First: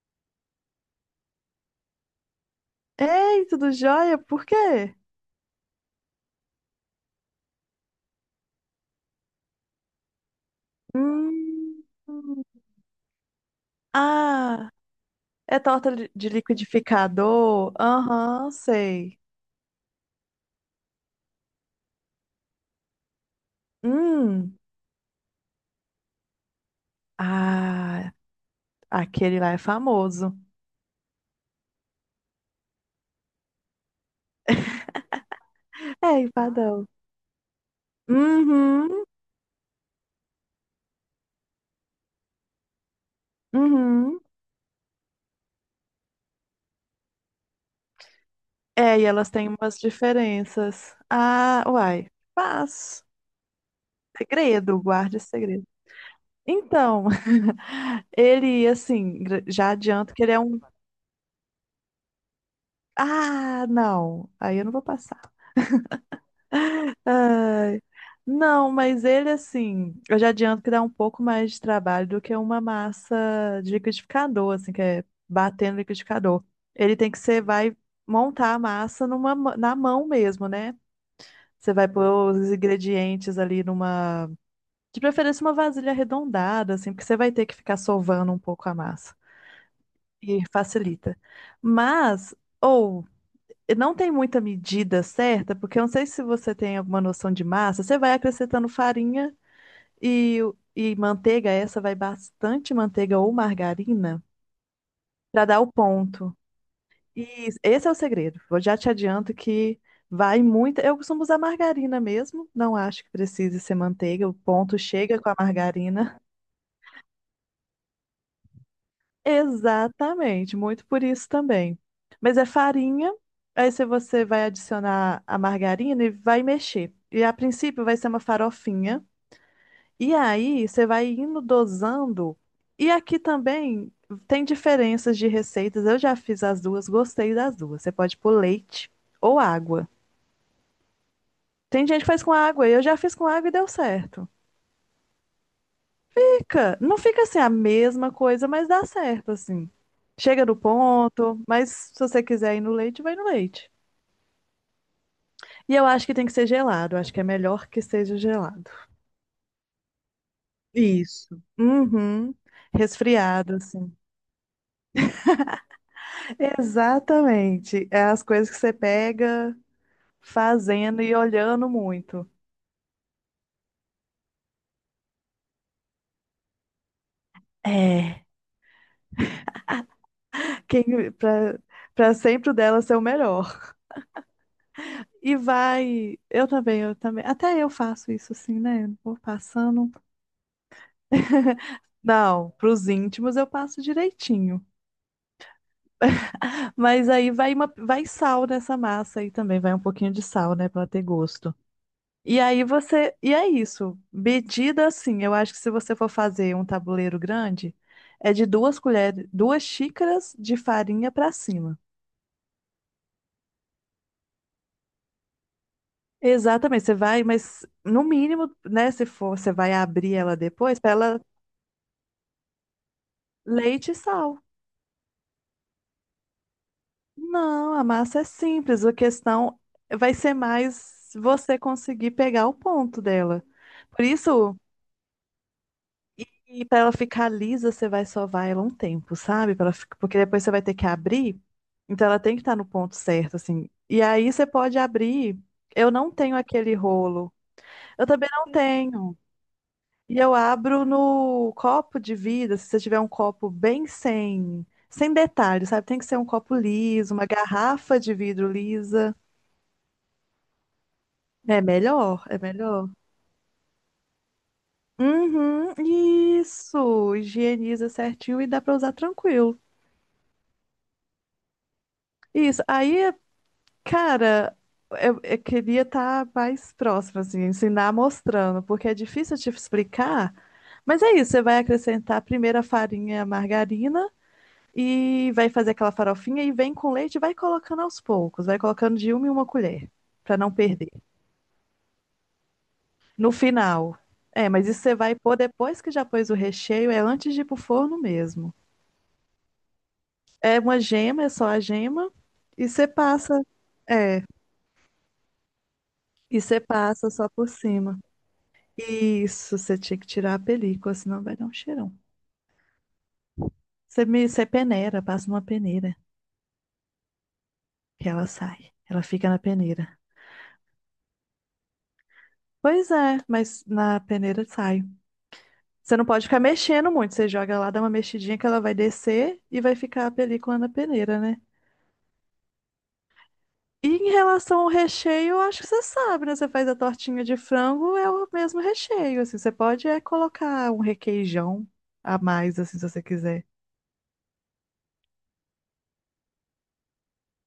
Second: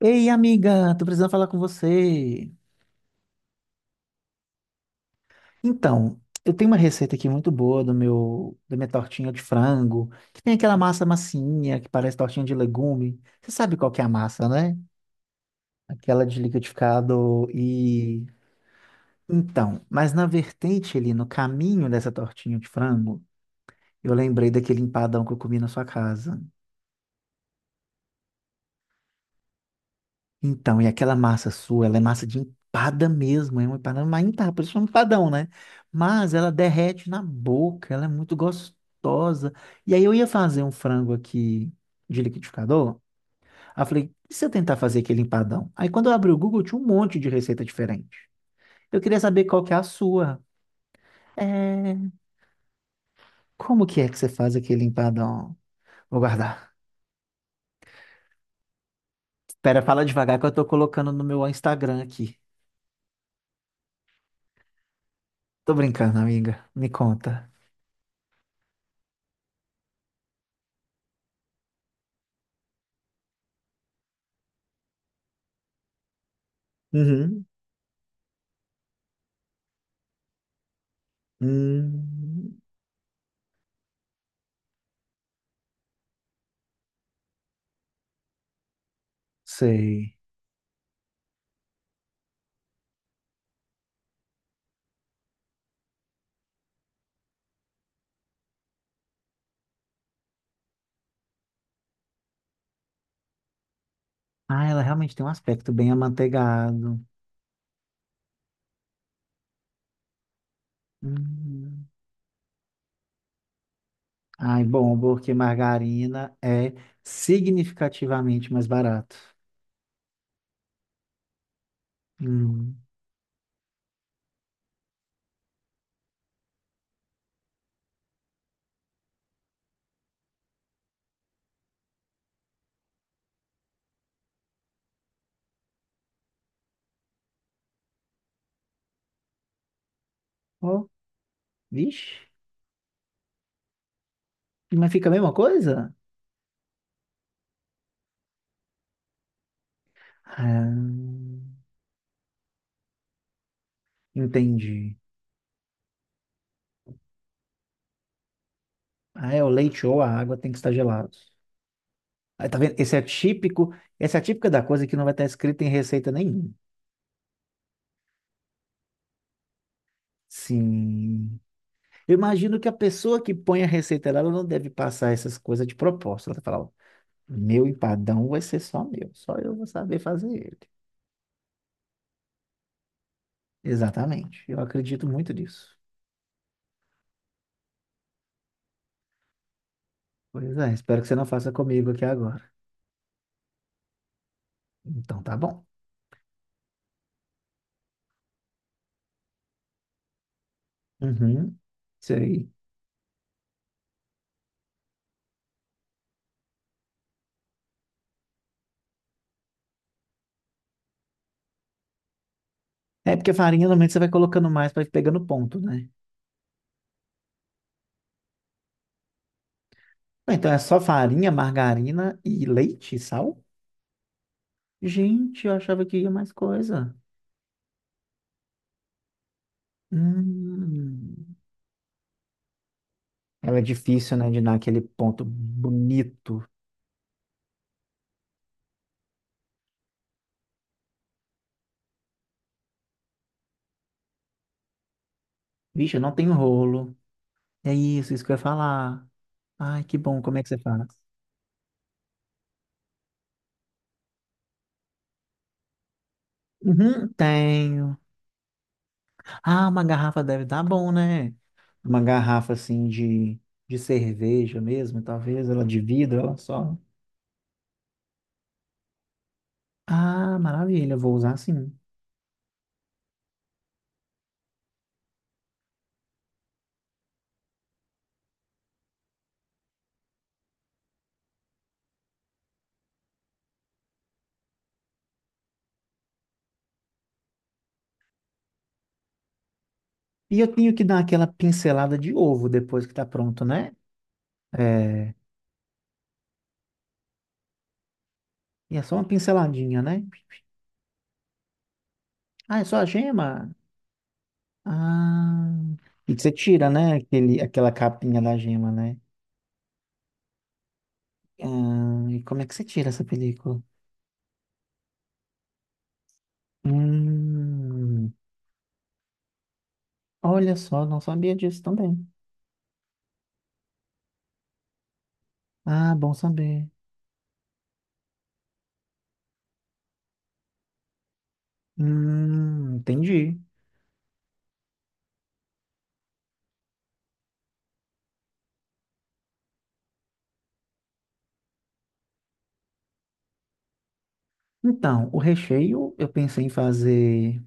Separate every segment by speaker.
Speaker 1: Ei, amiga, tô precisando falar com você.
Speaker 2: Ei, tudo jóia? Por quê?
Speaker 1: Então, eu tenho uma receita aqui muito boa da minha tortinha de frango, que tem aquela massa massinha
Speaker 2: Hum.
Speaker 1: que parece tortinha de legume. Você sabe qual que é a massa,
Speaker 2: Ah,
Speaker 1: né?
Speaker 2: é torta
Speaker 1: Aquela
Speaker 2: de
Speaker 1: de liquidificado
Speaker 2: liquidificador?
Speaker 1: e
Speaker 2: Aham, sei.
Speaker 1: então, mas na vertente ali, no caminho dessa tortinha de frango, eu lembrei
Speaker 2: Hum.
Speaker 1: daquele empadão que eu comi na sua casa.
Speaker 2: Ah, aquele lá é famoso.
Speaker 1: Então, e aquela massa sua, ela é massa de empada mesmo, é uma empada, por isso é um empadão, né?
Speaker 2: É,
Speaker 1: Mas ela
Speaker 2: empadão.
Speaker 1: derrete na boca, ela é muito
Speaker 2: Uhum,
Speaker 1: gostosa. E aí eu ia fazer um frango aqui de liquidificador, aí eu falei,
Speaker 2: uhum.
Speaker 1: e se eu tentar fazer aquele empadão? Aí quando eu abri o Google, tinha um monte de receita diferente.
Speaker 2: É,
Speaker 1: Eu
Speaker 2: e
Speaker 1: queria
Speaker 2: elas
Speaker 1: saber
Speaker 2: têm
Speaker 1: qual que é
Speaker 2: umas
Speaker 1: a sua.
Speaker 2: diferenças.
Speaker 1: É,
Speaker 2: Ah, uai. Mas,
Speaker 1: como que é que você faz
Speaker 2: segredo,
Speaker 1: aquele
Speaker 2: guarde
Speaker 1: empadão?
Speaker 2: segredo.
Speaker 1: Vou guardar.
Speaker 2: Então, ele, assim, já
Speaker 1: Espera, fala
Speaker 2: adianto que ele
Speaker 1: devagar
Speaker 2: é
Speaker 1: que eu
Speaker 2: um.
Speaker 1: tô colocando no meu Instagram aqui.
Speaker 2: Ah, não. Aí eu não vou passar.
Speaker 1: Tô brincando, amiga. Me conta.
Speaker 2: Ai, não, mas ele assim, eu já adianto que dá um pouco mais de trabalho do que uma massa de liquidificador, assim, que é bater no liquidificador. Ele tem que ser,
Speaker 1: Uhum.
Speaker 2: vai montar a massa numa, na mão mesmo, né? Você vai pôr os
Speaker 1: Hum,
Speaker 2: ingredientes ali numa, de preferência uma vasilha arredondada, assim, porque você vai ter que ficar sovando um pouco a massa
Speaker 1: sei.
Speaker 2: e facilita. Mas, ou não tem muita medida certa, porque eu não sei se você tem alguma noção de massa. Você vai acrescentando farinha e, e manteiga, essa vai bastante manteiga ou margarina
Speaker 1: Ah, ela realmente tem um
Speaker 2: para dar o
Speaker 1: aspecto bem
Speaker 2: ponto.
Speaker 1: amanteigado.
Speaker 2: E esse é o segredo. Eu já te adianto que vai muita. Eu costumo usar
Speaker 1: Hum.
Speaker 2: margarina mesmo, não acho que precise ser manteiga, o
Speaker 1: Ai,
Speaker 2: ponto
Speaker 1: bom,
Speaker 2: chega com
Speaker 1: porque
Speaker 2: a margarina.
Speaker 1: margarina é significativamente mais barato.
Speaker 2: Exatamente, muito por isso também. Mas é
Speaker 1: Hum.
Speaker 2: farinha, aí se você vai adicionar a margarina e vai mexer. E a princípio vai ser uma farofinha. E aí você vai indo dosando. E aqui também tem diferenças de receitas. Eu já fiz as duas, gostei das duas. Você pode pôr leite ou água.
Speaker 1: Oh,
Speaker 2: Tem gente que
Speaker 1: vixe.
Speaker 2: faz com água, eu já fiz com água e deu certo.
Speaker 1: Mas fica a mesma coisa?
Speaker 2: Fica, não fica assim a mesma coisa, mas dá certo, assim. Chega no
Speaker 1: Ah,
Speaker 2: ponto, mas se você quiser ir no leite, vai no leite.
Speaker 1: entendi.
Speaker 2: E eu acho que tem que ser gelado, acho que é melhor que seja gelado.
Speaker 1: Ah, é, o leite ou a água tem que estar gelados.
Speaker 2: Isso. Uhum.
Speaker 1: Aí, tá vendo? Esse é
Speaker 2: Resfriado,
Speaker 1: típico,
Speaker 2: assim.
Speaker 1: essa é a típica da coisa que não vai estar escrita em receita nenhuma.
Speaker 2: Exatamente. É as coisas que você pega fazendo e
Speaker 1: Sim.
Speaker 2: olhando
Speaker 1: Eu
Speaker 2: muito.
Speaker 1: imagino que a pessoa que põe a receita lá, ela não deve passar essas coisas de propósito. Ela fala, ó, meu
Speaker 2: É.
Speaker 1: empadão vai ser só meu, só eu vou saber fazer ele.
Speaker 2: Quem, pra sempre o dela ser o melhor.
Speaker 1: Exatamente, eu acredito muito
Speaker 2: E
Speaker 1: nisso.
Speaker 2: vai. Eu também, eu também. Até eu faço isso assim, né? Eu vou passando.
Speaker 1: Pois é, espero que você não faça comigo aqui agora.
Speaker 2: Não, pros íntimos eu passo direitinho.
Speaker 1: Então tá bom.
Speaker 2: Mas aí vai sal nessa massa aí também, vai um pouquinho de sal, né, pra ter gosto.
Speaker 1: Uhum, isso
Speaker 2: E
Speaker 1: aí.
Speaker 2: aí e é isso. Medida assim, eu acho que se você for fazer um tabuleiro grande, é de duas colheres, duas xícaras de farinha pra cima.
Speaker 1: É porque farinha normalmente você vai colocando mais para ir pegando ponto, né?
Speaker 2: Exatamente, você vai, mas no mínimo, né, se for, você vai abrir
Speaker 1: Ué,
Speaker 2: ela
Speaker 1: então é
Speaker 2: depois,
Speaker 1: só
Speaker 2: pra ela
Speaker 1: farinha, margarina e leite e sal?
Speaker 2: leite e sal.
Speaker 1: Gente, eu achava que ia mais coisa.
Speaker 2: Não, a massa é simples. A questão vai ser mais
Speaker 1: Hum.
Speaker 2: você conseguir pegar o ponto dela.
Speaker 1: Ela é
Speaker 2: Por
Speaker 1: difícil, né, de dar
Speaker 2: isso,
Speaker 1: aquele ponto bonito.
Speaker 2: e para ela ficar lisa, você vai sovar ela um tempo, sabe? Pra ela porque depois você vai ter que abrir. Então ela tem que estar no ponto certo, assim. E aí você pode abrir. Eu
Speaker 1: Vixe, eu
Speaker 2: não
Speaker 1: não tenho
Speaker 2: tenho aquele
Speaker 1: rolo.
Speaker 2: rolo.
Speaker 1: É
Speaker 2: Eu
Speaker 1: isso, isso
Speaker 2: também
Speaker 1: que eu ia
Speaker 2: não
Speaker 1: falar.
Speaker 2: tenho.
Speaker 1: Ai, que
Speaker 2: E
Speaker 1: bom,
Speaker 2: eu
Speaker 1: como é que você
Speaker 2: abro
Speaker 1: faz?
Speaker 2: no copo de vidro. Se você tiver um copo bem sem detalhes, sabe? Tem que ser um copo
Speaker 1: Uhum,
Speaker 2: liso, uma
Speaker 1: tenho.
Speaker 2: garrafa de vidro lisa.
Speaker 1: Ah, uma garrafa deve dar bom, né?
Speaker 2: É
Speaker 1: Uma
Speaker 2: melhor, é
Speaker 1: garrafa assim
Speaker 2: melhor.
Speaker 1: de cerveja mesmo, talvez ela
Speaker 2: Uhum,
Speaker 1: de vidro, ela só.
Speaker 2: isso. Higieniza certinho e dá pra usar tranquilo.
Speaker 1: Ah, maravilha, eu vou usar sim.
Speaker 2: Isso. Aí, cara, eu queria estar mais próximo, assim, ensinar mostrando, porque é difícil te explicar. Mas é isso, você vai acrescentar primeiro a farinha, a margarina e vai fazer aquela farofinha e vem com leite e vai colocando aos poucos, vai colocando de uma em uma colher, pra
Speaker 1: E eu
Speaker 2: não
Speaker 1: tenho que
Speaker 2: perder.
Speaker 1: dar aquela pincelada de ovo depois que tá
Speaker 2: No
Speaker 1: pronto, né?
Speaker 2: final. É, mas isso você
Speaker 1: É,
Speaker 2: vai pôr depois que já pôs o recheio, é antes de ir pro forno mesmo.
Speaker 1: e é só uma pinceladinha, né?
Speaker 2: É uma gema, é só a gema.
Speaker 1: Ah, é
Speaker 2: E
Speaker 1: só a
Speaker 2: você passa.
Speaker 1: gema?
Speaker 2: É,
Speaker 1: Ah, e que você
Speaker 2: e você
Speaker 1: tira, né?
Speaker 2: passa só por
Speaker 1: Aquela
Speaker 2: cima.
Speaker 1: capinha da gema, né?
Speaker 2: Isso, você tinha que tirar a película, senão vai dar um cheirão.
Speaker 1: Ah, e como é que você tira essa película?
Speaker 2: Você peneira, passa numa peneira, que
Speaker 1: Hum,
Speaker 2: ela sai. Ela fica na peneira.
Speaker 1: olha só, não sabia disso também.
Speaker 2: Pois é, mas na peneira sai.
Speaker 1: Ah,
Speaker 2: Você não
Speaker 1: bom
Speaker 2: pode ficar
Speaker 1: saber.
Speaker 2: mexendo muito. Você joga lá, dá uma mexidinha que ela vai descer e vai ficar a película na peneira, né?
Speaker 1: Entendi.
Speaker 2: E em relação ao recheio, eu acho que você sabe, né? Você faz a tortinha de frango, é o mesmo recheio, assim. Você pode é colocar um requeijão a mais, assim, se você quiser.
Speaker 1: Então, o recheio eu pensei em fazer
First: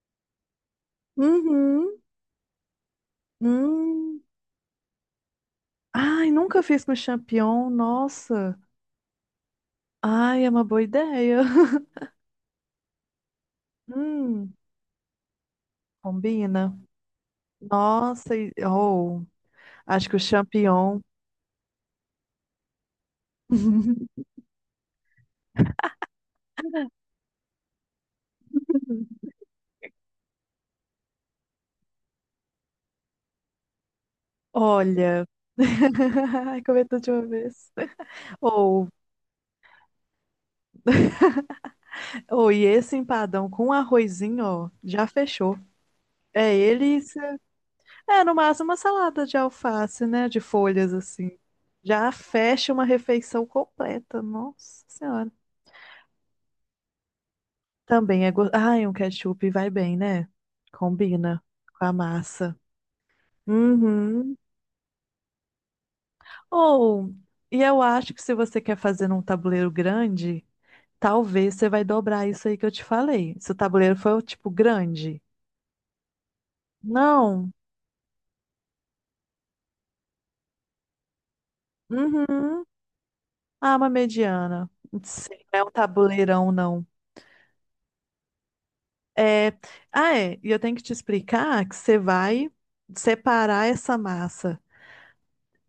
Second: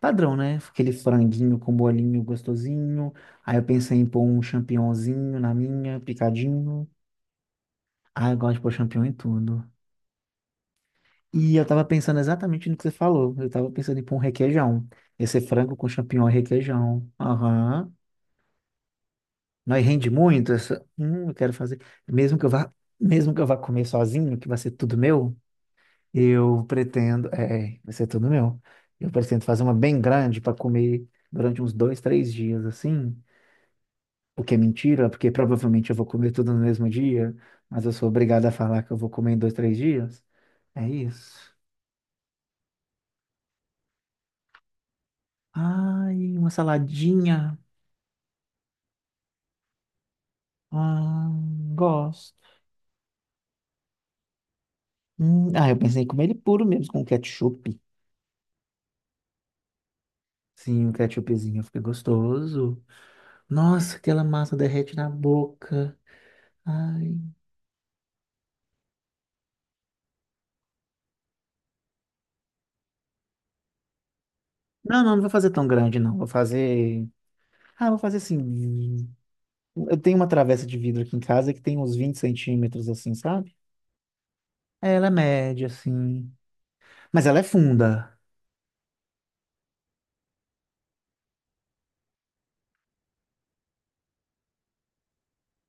Speaker 1: padrão, né? Aquele franguinho com
Speaker 2: Uhum.
Speaker 1: bolinho gostosinho. Aí eu pensei em
Speaker 2: Hum.
Speaker 1: pôr um champignonzinho na minha,
Speaker 2: Ai, nunca fiz
Speaker 1: picadinho.
Speaker 2: com champignon,
Speaker 1: Ah, eu gosto
Speaker 2: nossa.
Speaker 1: de pôr champignon em tudo.
Speaker 2: Ai, é uma boa ideia.
Speaker 1: E eu tava pensando exatamente no que você falou. Eu tava pensando em pôr um
Speaker 2: Hum,
Speaker 1: requeijão. Esse frango com champignon e
Speaker 2: combina.
Speaker 1: requeijão. Aham.
Speaker 2: Nossa, oh,
Speaker 1: Nós
Speaker 2: acho
Speaker 1: rende
Speaker 2: que o
Speaker 1: muito essa,
Speaker 2: champignon.
Speaker 1: eu quero fazer, mesmo que eu vá, mesmo que eu vá comer sozinho, que vai ser tudo meu, eu pretendo, é, vai ser tudo meu. Eu pretendo fazer uma bem grande para comer durante uns 2, 3 dias assim, o que é mentira,
Speaker 2: Olha.
Speaker 1: porque provavelmente eu vou comer tudo no
Speaker 2: Ai, comer
Speaker 1: mesmo
Speaker 2: tudo de uma
Speaker 1: dia,
Speaker 2: vez.
Speaker 1: mas eu sou obrigado a falar
Speaker 2: Ou
Speaker 1: que eu vou comer em 2, 3 dias. É isso.
Speaker 2: Oh, e esse empadão com arrozinho, ó, já fechou.
Speaker 1: Ai, uma
Speaker 2: É ele, e
Speaker 1: saladinha.
Speaker 2: é no máximo uma salada de alface, né? De folhas
Speaker 1: Ah,
Speaker 2: assim. Já
Speaker 1: gosto.
Speaker 2: fecha uma refeição completa. Nossa Senhora.
Speaker 1: Ah, eu pensei em comer ele puro mesmo, com ketchup.
Speaker 2: Também é gostoso. Ai, um ketchup vai bem, né?
Speaker 1: Sim, o
Speaker 2: Combina
Speaker 1: ketchupzinho fica
Speaker 2: com a massa.
Speaker 1: gostoso. Nossa, aquela
Speaker 2: Uhum.
Speaker 1: massa derrete na boca.
Speaker 2: Ou,
Speaker 1: Ai.
Speaker 2: e eu acho que se você quer fazer num tabuleiro grande, talvez você vai dobrar isso aí que eu te falei. Se o tabuleiro for, tipo,
Speaker 1: Não, não, não
Speaker 2: grande.
Speaker 1: vou fazer tão grande, não. Vou fazer.
Speaker 2: Não.
Speaker 1: Ah, vou fazer assim. Eu tenho uma travessa de vidro aqui em casa que tem uns 20
Speaker 2: Uhum.
Speaker 1: centímetros, assim, sabe?
Speaker 2: Ah, uma mediana.
Speaker 1: Ela é
Speaker 2: Sim, não é
Speaker 1: média,
Speaker 2: um
Speaker 1: assim.
Speaker 2: tabuleirão, não.
Speaker 1: Mas ela é funda.
Speaker 2: É... Ah, é. E eu tenho que te explicar que você vai separar essa massa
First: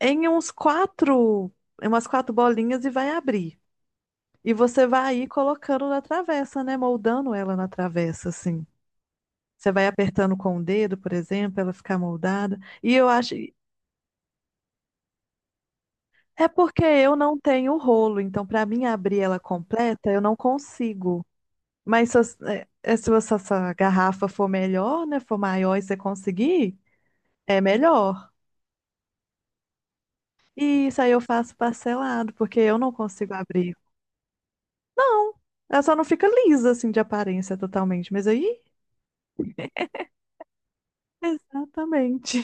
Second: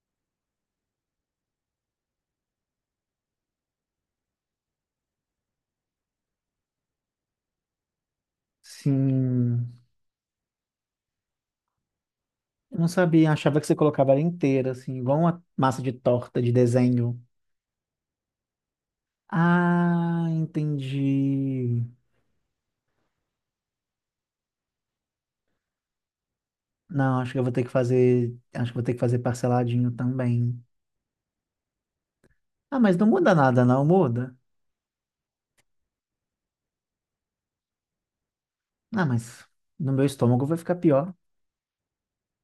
Speaker 2: em uns quatro, em umas quatro bolinhas e vai abrir. E você vai ir colocando na travessa, né? Moldando ela na travessa, assim. Você
Speaker 1: Sim.
Speaker 2: vai apertando com o dedo, por exemplo, ela ficar moldada.
Speaker 1: Eu não
Speaker 2: E eu
Speaker 1: sabia,
Speaker 2: acho.
Speaker 1: achava que você colocava ela inteira, assim, igual uma massa de torta
Speaker 2: É
Speaker 1: de
Speaker 2: porque eu
Speaker 1: desenho.
Speaker 2: não tenho rolo, então para mim abrir ela completa, eu
Speaker 1: Ah,
Speaker 2: não consigo.
Speaker 1: entendi.
Speaker 2: Mas se, se essa garrafa for melhor, né? For maior e você conseguir,
Speaker 1: Não, acho que eu vou
Speaker 2: é
Speaker 1: ter que
Speaker 2: melhor.
Speaker 1: fazer. Acho que eu vou ter que fazer parceladinho também.
Speaker 2: E isso aí eu faço parcelado, porque eu
Speaker 1: Ah,
Speaker 2: não
Speaker 1: mas não muda
Speaker 2: consigo
Speaker 1: nada,
Speaker 2: abrir.
Speaker 1: não muda.
Speaker 2: Não, ela só não fica lisa assim de aparência totalmente. Mas aí,
Speaker 1: Ah, mas no meu estômago vai ficar pior.
Speaker 2: exatamente.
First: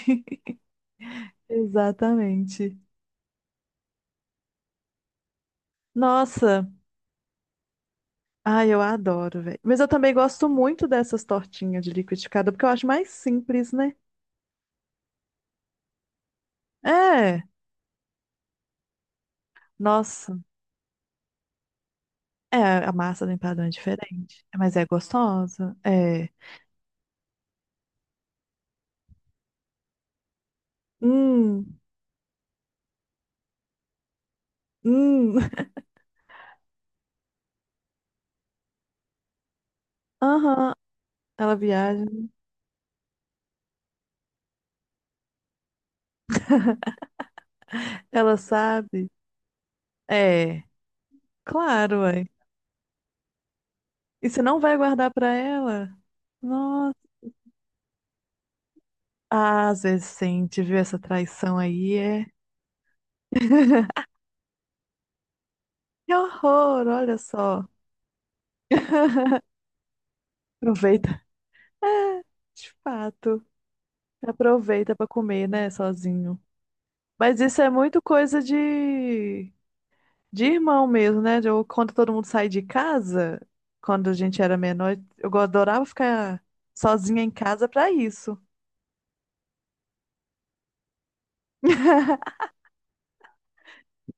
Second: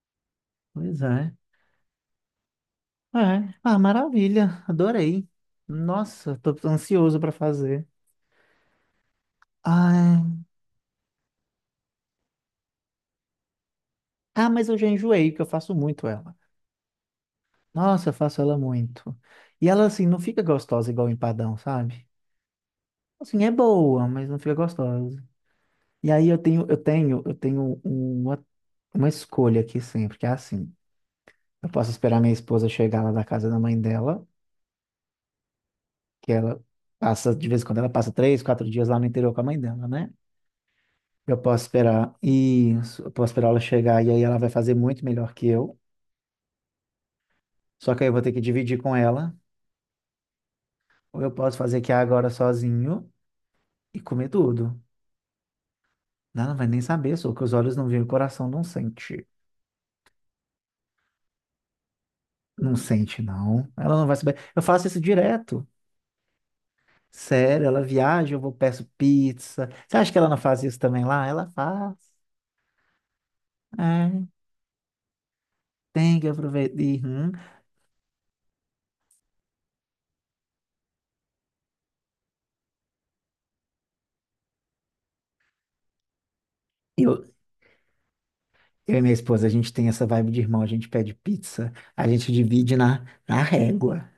Speaker 1: Pois é.
Speaker 2: Exatamente.
Speaker 1: É. Ah, maravilha. Adorei. Nossa, tô
Speaker 2: Nossa,
Speaker 1: ansioso pra fazer.
Speaker 2: ai, eu adoro, velho. Mas eu também
Speaker 1: Ah,
Speaker 2: gosto muito dessas tortinhas de liquidificador, porque eu acho mais simples, né?
Speaker 1: ah, mas eu já enjoei, que eu faço muito ela.
Speaker 2: É,
Speaker 1: Nossa, eu faço ela muito. E ela, assim, não
Speaker 2: nossa.
Speaker 1: fica gostosa igual empadão, sabe?
Speaker 2: É, a massa do
Speaker 1: Assim, é
Speaker 2: empadão é
Speaker 1: boa, mas não
Speaker 2: diferente,
Speaker 1: fica
Speaker 2: mas é
Speaker 1: gostosa.
Speaker 2: gostosa.
Speaker 1: E
Speaker 2: É.
Speaker 1: aí eu tenho uma escolha aqui sempre, que é assim. Eu
Speaker 2: Hum.
Speaker 1: posso esperar minha esposa chegar lá da casa da mãe dela,
Speaker 2: Hum,
Speaker 1: que ela passa, de vez em quando ela passa 3, 4 dias lá no interior com a mãe dela, né?
Speaker 2: aham.
Speaker 1: Eu
Speaker 2: Ela
Speaker 1: posso
Speaker 2: viaja,
Speaker 1: esperar isso, eu posso esperar ela chegar e aí ela vai fazer muito melhor que eu. Só que aí eu vou ter
Speaker 2: ela
Speaker 1: que dividir com
Speaker 2: sabe.
Speaker 1: ela,
Speaker 2: É,
Speaker 1: ou eu posso fazer aqui
Speaker 2: claro, ué.
Speaker 1: agora sozinho e
Speaker 2: E
Speaker 1: comer
Speaker 2: você não vai
Speaker 1: tudo.
Speaker 2: guardar pra ela?
Speaker 1: Ela não vai nem
Speaker 2: Nossa.
Speaker 1: saber, só que os olhos não veem, o coração não sente.
Speaker 2: Ah, às vezes sente, viu essa traição aí, é.
Speaker 1: Não sente, não. Ela não vai saber. Eu faço isso direto.
Speaker 2: Que horror, olha
Speaker 1: Sério,
Speaker 2: só.
Speaker 1: ela viaja, eu vou peço pizza. Você acha que ela não faz isso também
Speaker 2: Aproveita.
Speaker 1: lá? Ela faz.
Speaker 2: É, de fato.
Speaker 1: É,
Speaker 2: Aproveita pra comer, né,
Speaker 1: tem que
Speaker 2: sozinho.
Speaker 1: aproveitar. Uhum.
Speaker 2: Mas isso é muito coisa de irmão mesmo, né? Quando todo mundo sai de casa, quando a gente era menor, eu adorava ficar sozinha
Speaker 1: Eu,
Speaker 2: em casa pra isso.
Speaker 1: Eu e minha esposa, a gente tem essa vibe de irmão, a gente pede pizza, a gente divide na régua,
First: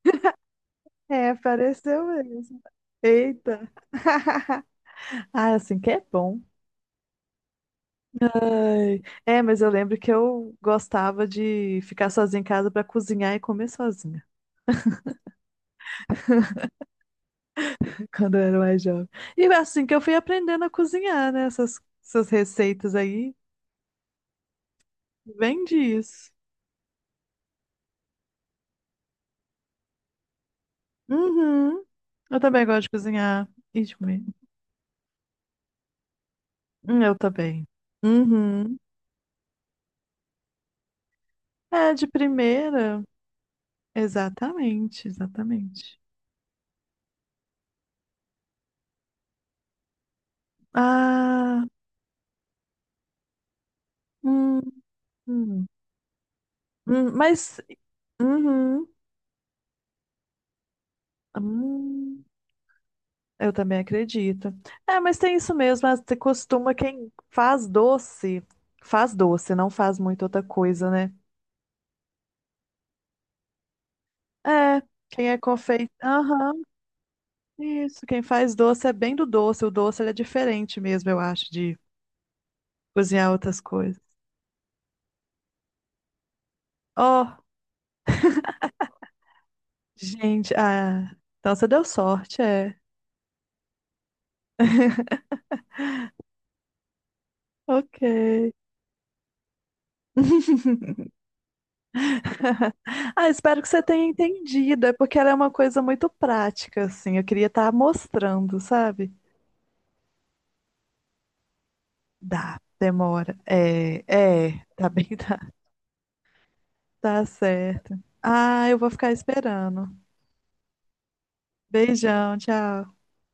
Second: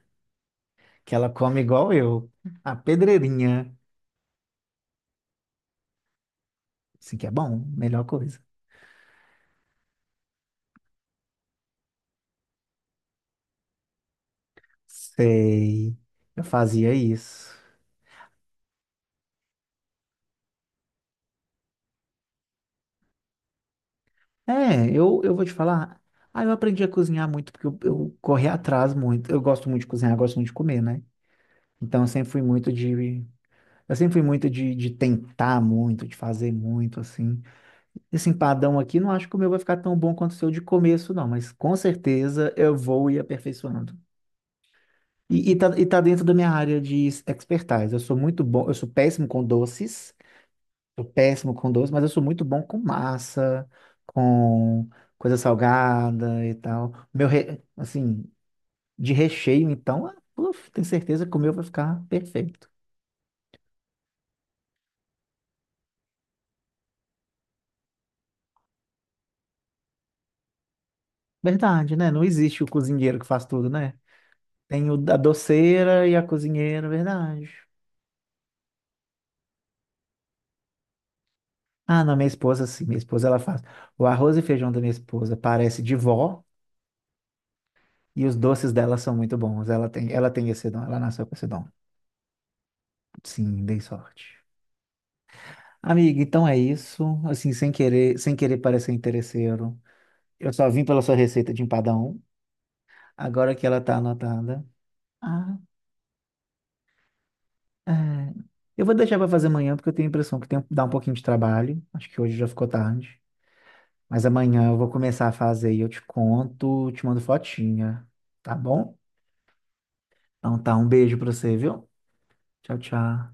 Speaker 1: que ela
Speaker 2: É,
Speaker 1: come igual
Speaker 2: apareceu
Speaker 1: eu,
Speaker 2: mesmo.
Speaker 1: a
Speaker 2: Eita.
Speaker 1: pedreirinha,
Speaker 2: Ah, assim que é bom.
Speaker 1: assim que é bom, melhor coisa.
Speaker 2: Ai. É, mas eu lembro que eu gostava de ficar sozinha em casa pra cozinhar e comer sozinha,
Speaker 1: Sei, eu fazia isso.
Speaker 2: quando eu era mais jovem. E é assim que eu fui aprendendo a cozinhar, né? Essas receitas aí,
Speaker 1: É, eu vou te
Speaker 2: vem
Speaker 1: falar,
Speaker 2: disso.
Speaker 1: ah, eu aprendi a cozinhar muito, porque eu corri atrás muito, eu gosto muito de cozinhar, gosto muito de comer, né?
Speaker 2: Uhum.
Speaker 1: Então
Speaker 2: Eu também gosto de cozinhar e
Speaker 1: eu
Speaker 2: de
Speaker 1: sempre fui
Speaker 2: comer.
Speaker 1: muito de tentar muito, de fazer muito,
Speaker 2: Eu
Speaker 1: assim,
Speaker 2: também.
Speaker 1: esse
Speaker 2: Uhum.
Speaker 1: empadão aqui, não acho que o meu vai ficar tão bom quanto o seu de começo, não, mas com
Speaker 2: É, de
Speaker 1: certeza eu
Speaker 2: primeira.
Speaker 1: vou ir aperfeiçoando.
Speaker 2: Exatamente,
Speaker 1: E
Speaker 2: exatamente.
Speaker 1: tá dentro da minha área de expertise. Eu sou muito bom, eu sou péssimo com doces, sou péssimo
Speaker 2: Ah,
Speaker 1: com doces, mas eu sou muito bom com massa,
Speaker 2: hum,
Speaker 1: com coisa
Speaker 2: hum.
Speaker 1: salgada e tal.
Speaker 2: Hum,
Speaker 1: Meu,
Speaker 2: Mas
Speaker 1: re- assim,
Speaker 2: Uhum.
Speaker 1: de recheio, então, ah, uf, tenho certeza que o meu vai ficar
Speaker 2: Hum,
Speaker 1: perfeito.
Speaker 2: eu também acredito. É, mas tem isso mesmo. Você costuma quem faz doce, não faz muito outra coisa, né?
Speaker 1: Verdade, né? Não existe o cozinheiro que faz tudo, né?
Speaker 2: É,
Speaker 1: Tem o, a
Speaker 2: quem é confeito.
Speaker 1: doceira e a
Speaker 2: Aham,
Speaker 1: cozinheira, verdade.
Speaker 2: isso. Quem faz doce é bem do doce. O doce ele é diferente mesmo, eu acho, de
Speaker 1: Ah, não, minha esposa, sim, minha esposa
Speaker 2: cozinhar
Speaker 1: ela faz.
Speaker 2: outras coisas.
Speaker 1: O arroz e feijão da minha esposa parece de vó
Speaker 2: Oh,
Speaker 1: e os doces dela são muito bons. Ela tem
Speaker 2: gente,
Speaker 1: esse dom, ela
Speaker 2: ah,
Speaker 1: nasceu com esse
Speaker 2: então
Speaker 1: dom.
Speaker 2: você deu sorte, é.
Speaker 1: Sim, dei sorte. Amiga, então é isso. Assim,
Speaker 2: Ok.
Speaker 1: sem querer parecer interesseiro. Eu só vim pela sua receita de empadão.
Speaker 2: Ah,
Speaker 1: Agora
Speaker 2: espero
Speaker 1: que
Speaker 2: que
Speaker 1: ela
Speaker 2: você
Speaker 1: tá
Speaker 2: tenha
Speaker 1: anotada.
Speaker 2: entendido. É porque ela é uma
Speaker 1: Ah,
Speaker 2: coisa muito prática, assim. Eu queria estar
Speaker 1: é.
Speaker 2: mostrando,
Speaker 1: Eu vou
Speaker 2: sabe?
Speaker 1: deixar para fazer amanhã porque eu tenho a impressão que tem dá um pouquinho de trabalho. Acho que hoje já
Speaker 2: Dá,
Speaker 1: ficou tarde.
Speaker 2: demora.
Speaker 1: Mas amanhã eu
Speaker 2: Tá
Speaker 1: vou
Speaker 2: bem,
Speaker 1: começar a
Speaker 2: tá,
Speaker 1: fazer e eu te conto, te mando
Speaker 2: tá certo.
Speaker 1: fotinha, tá
Speaker 2: Ah, eu vou
Speaker 1: bom?
Speaker 2: ficar esperando.
Speaker 1: Então tá, um beijo pra você, viu?
Speaker 2: Beijão,
Speaker 1: Tchau,
Speaker 2: tchau.
Speaker 1: tchau.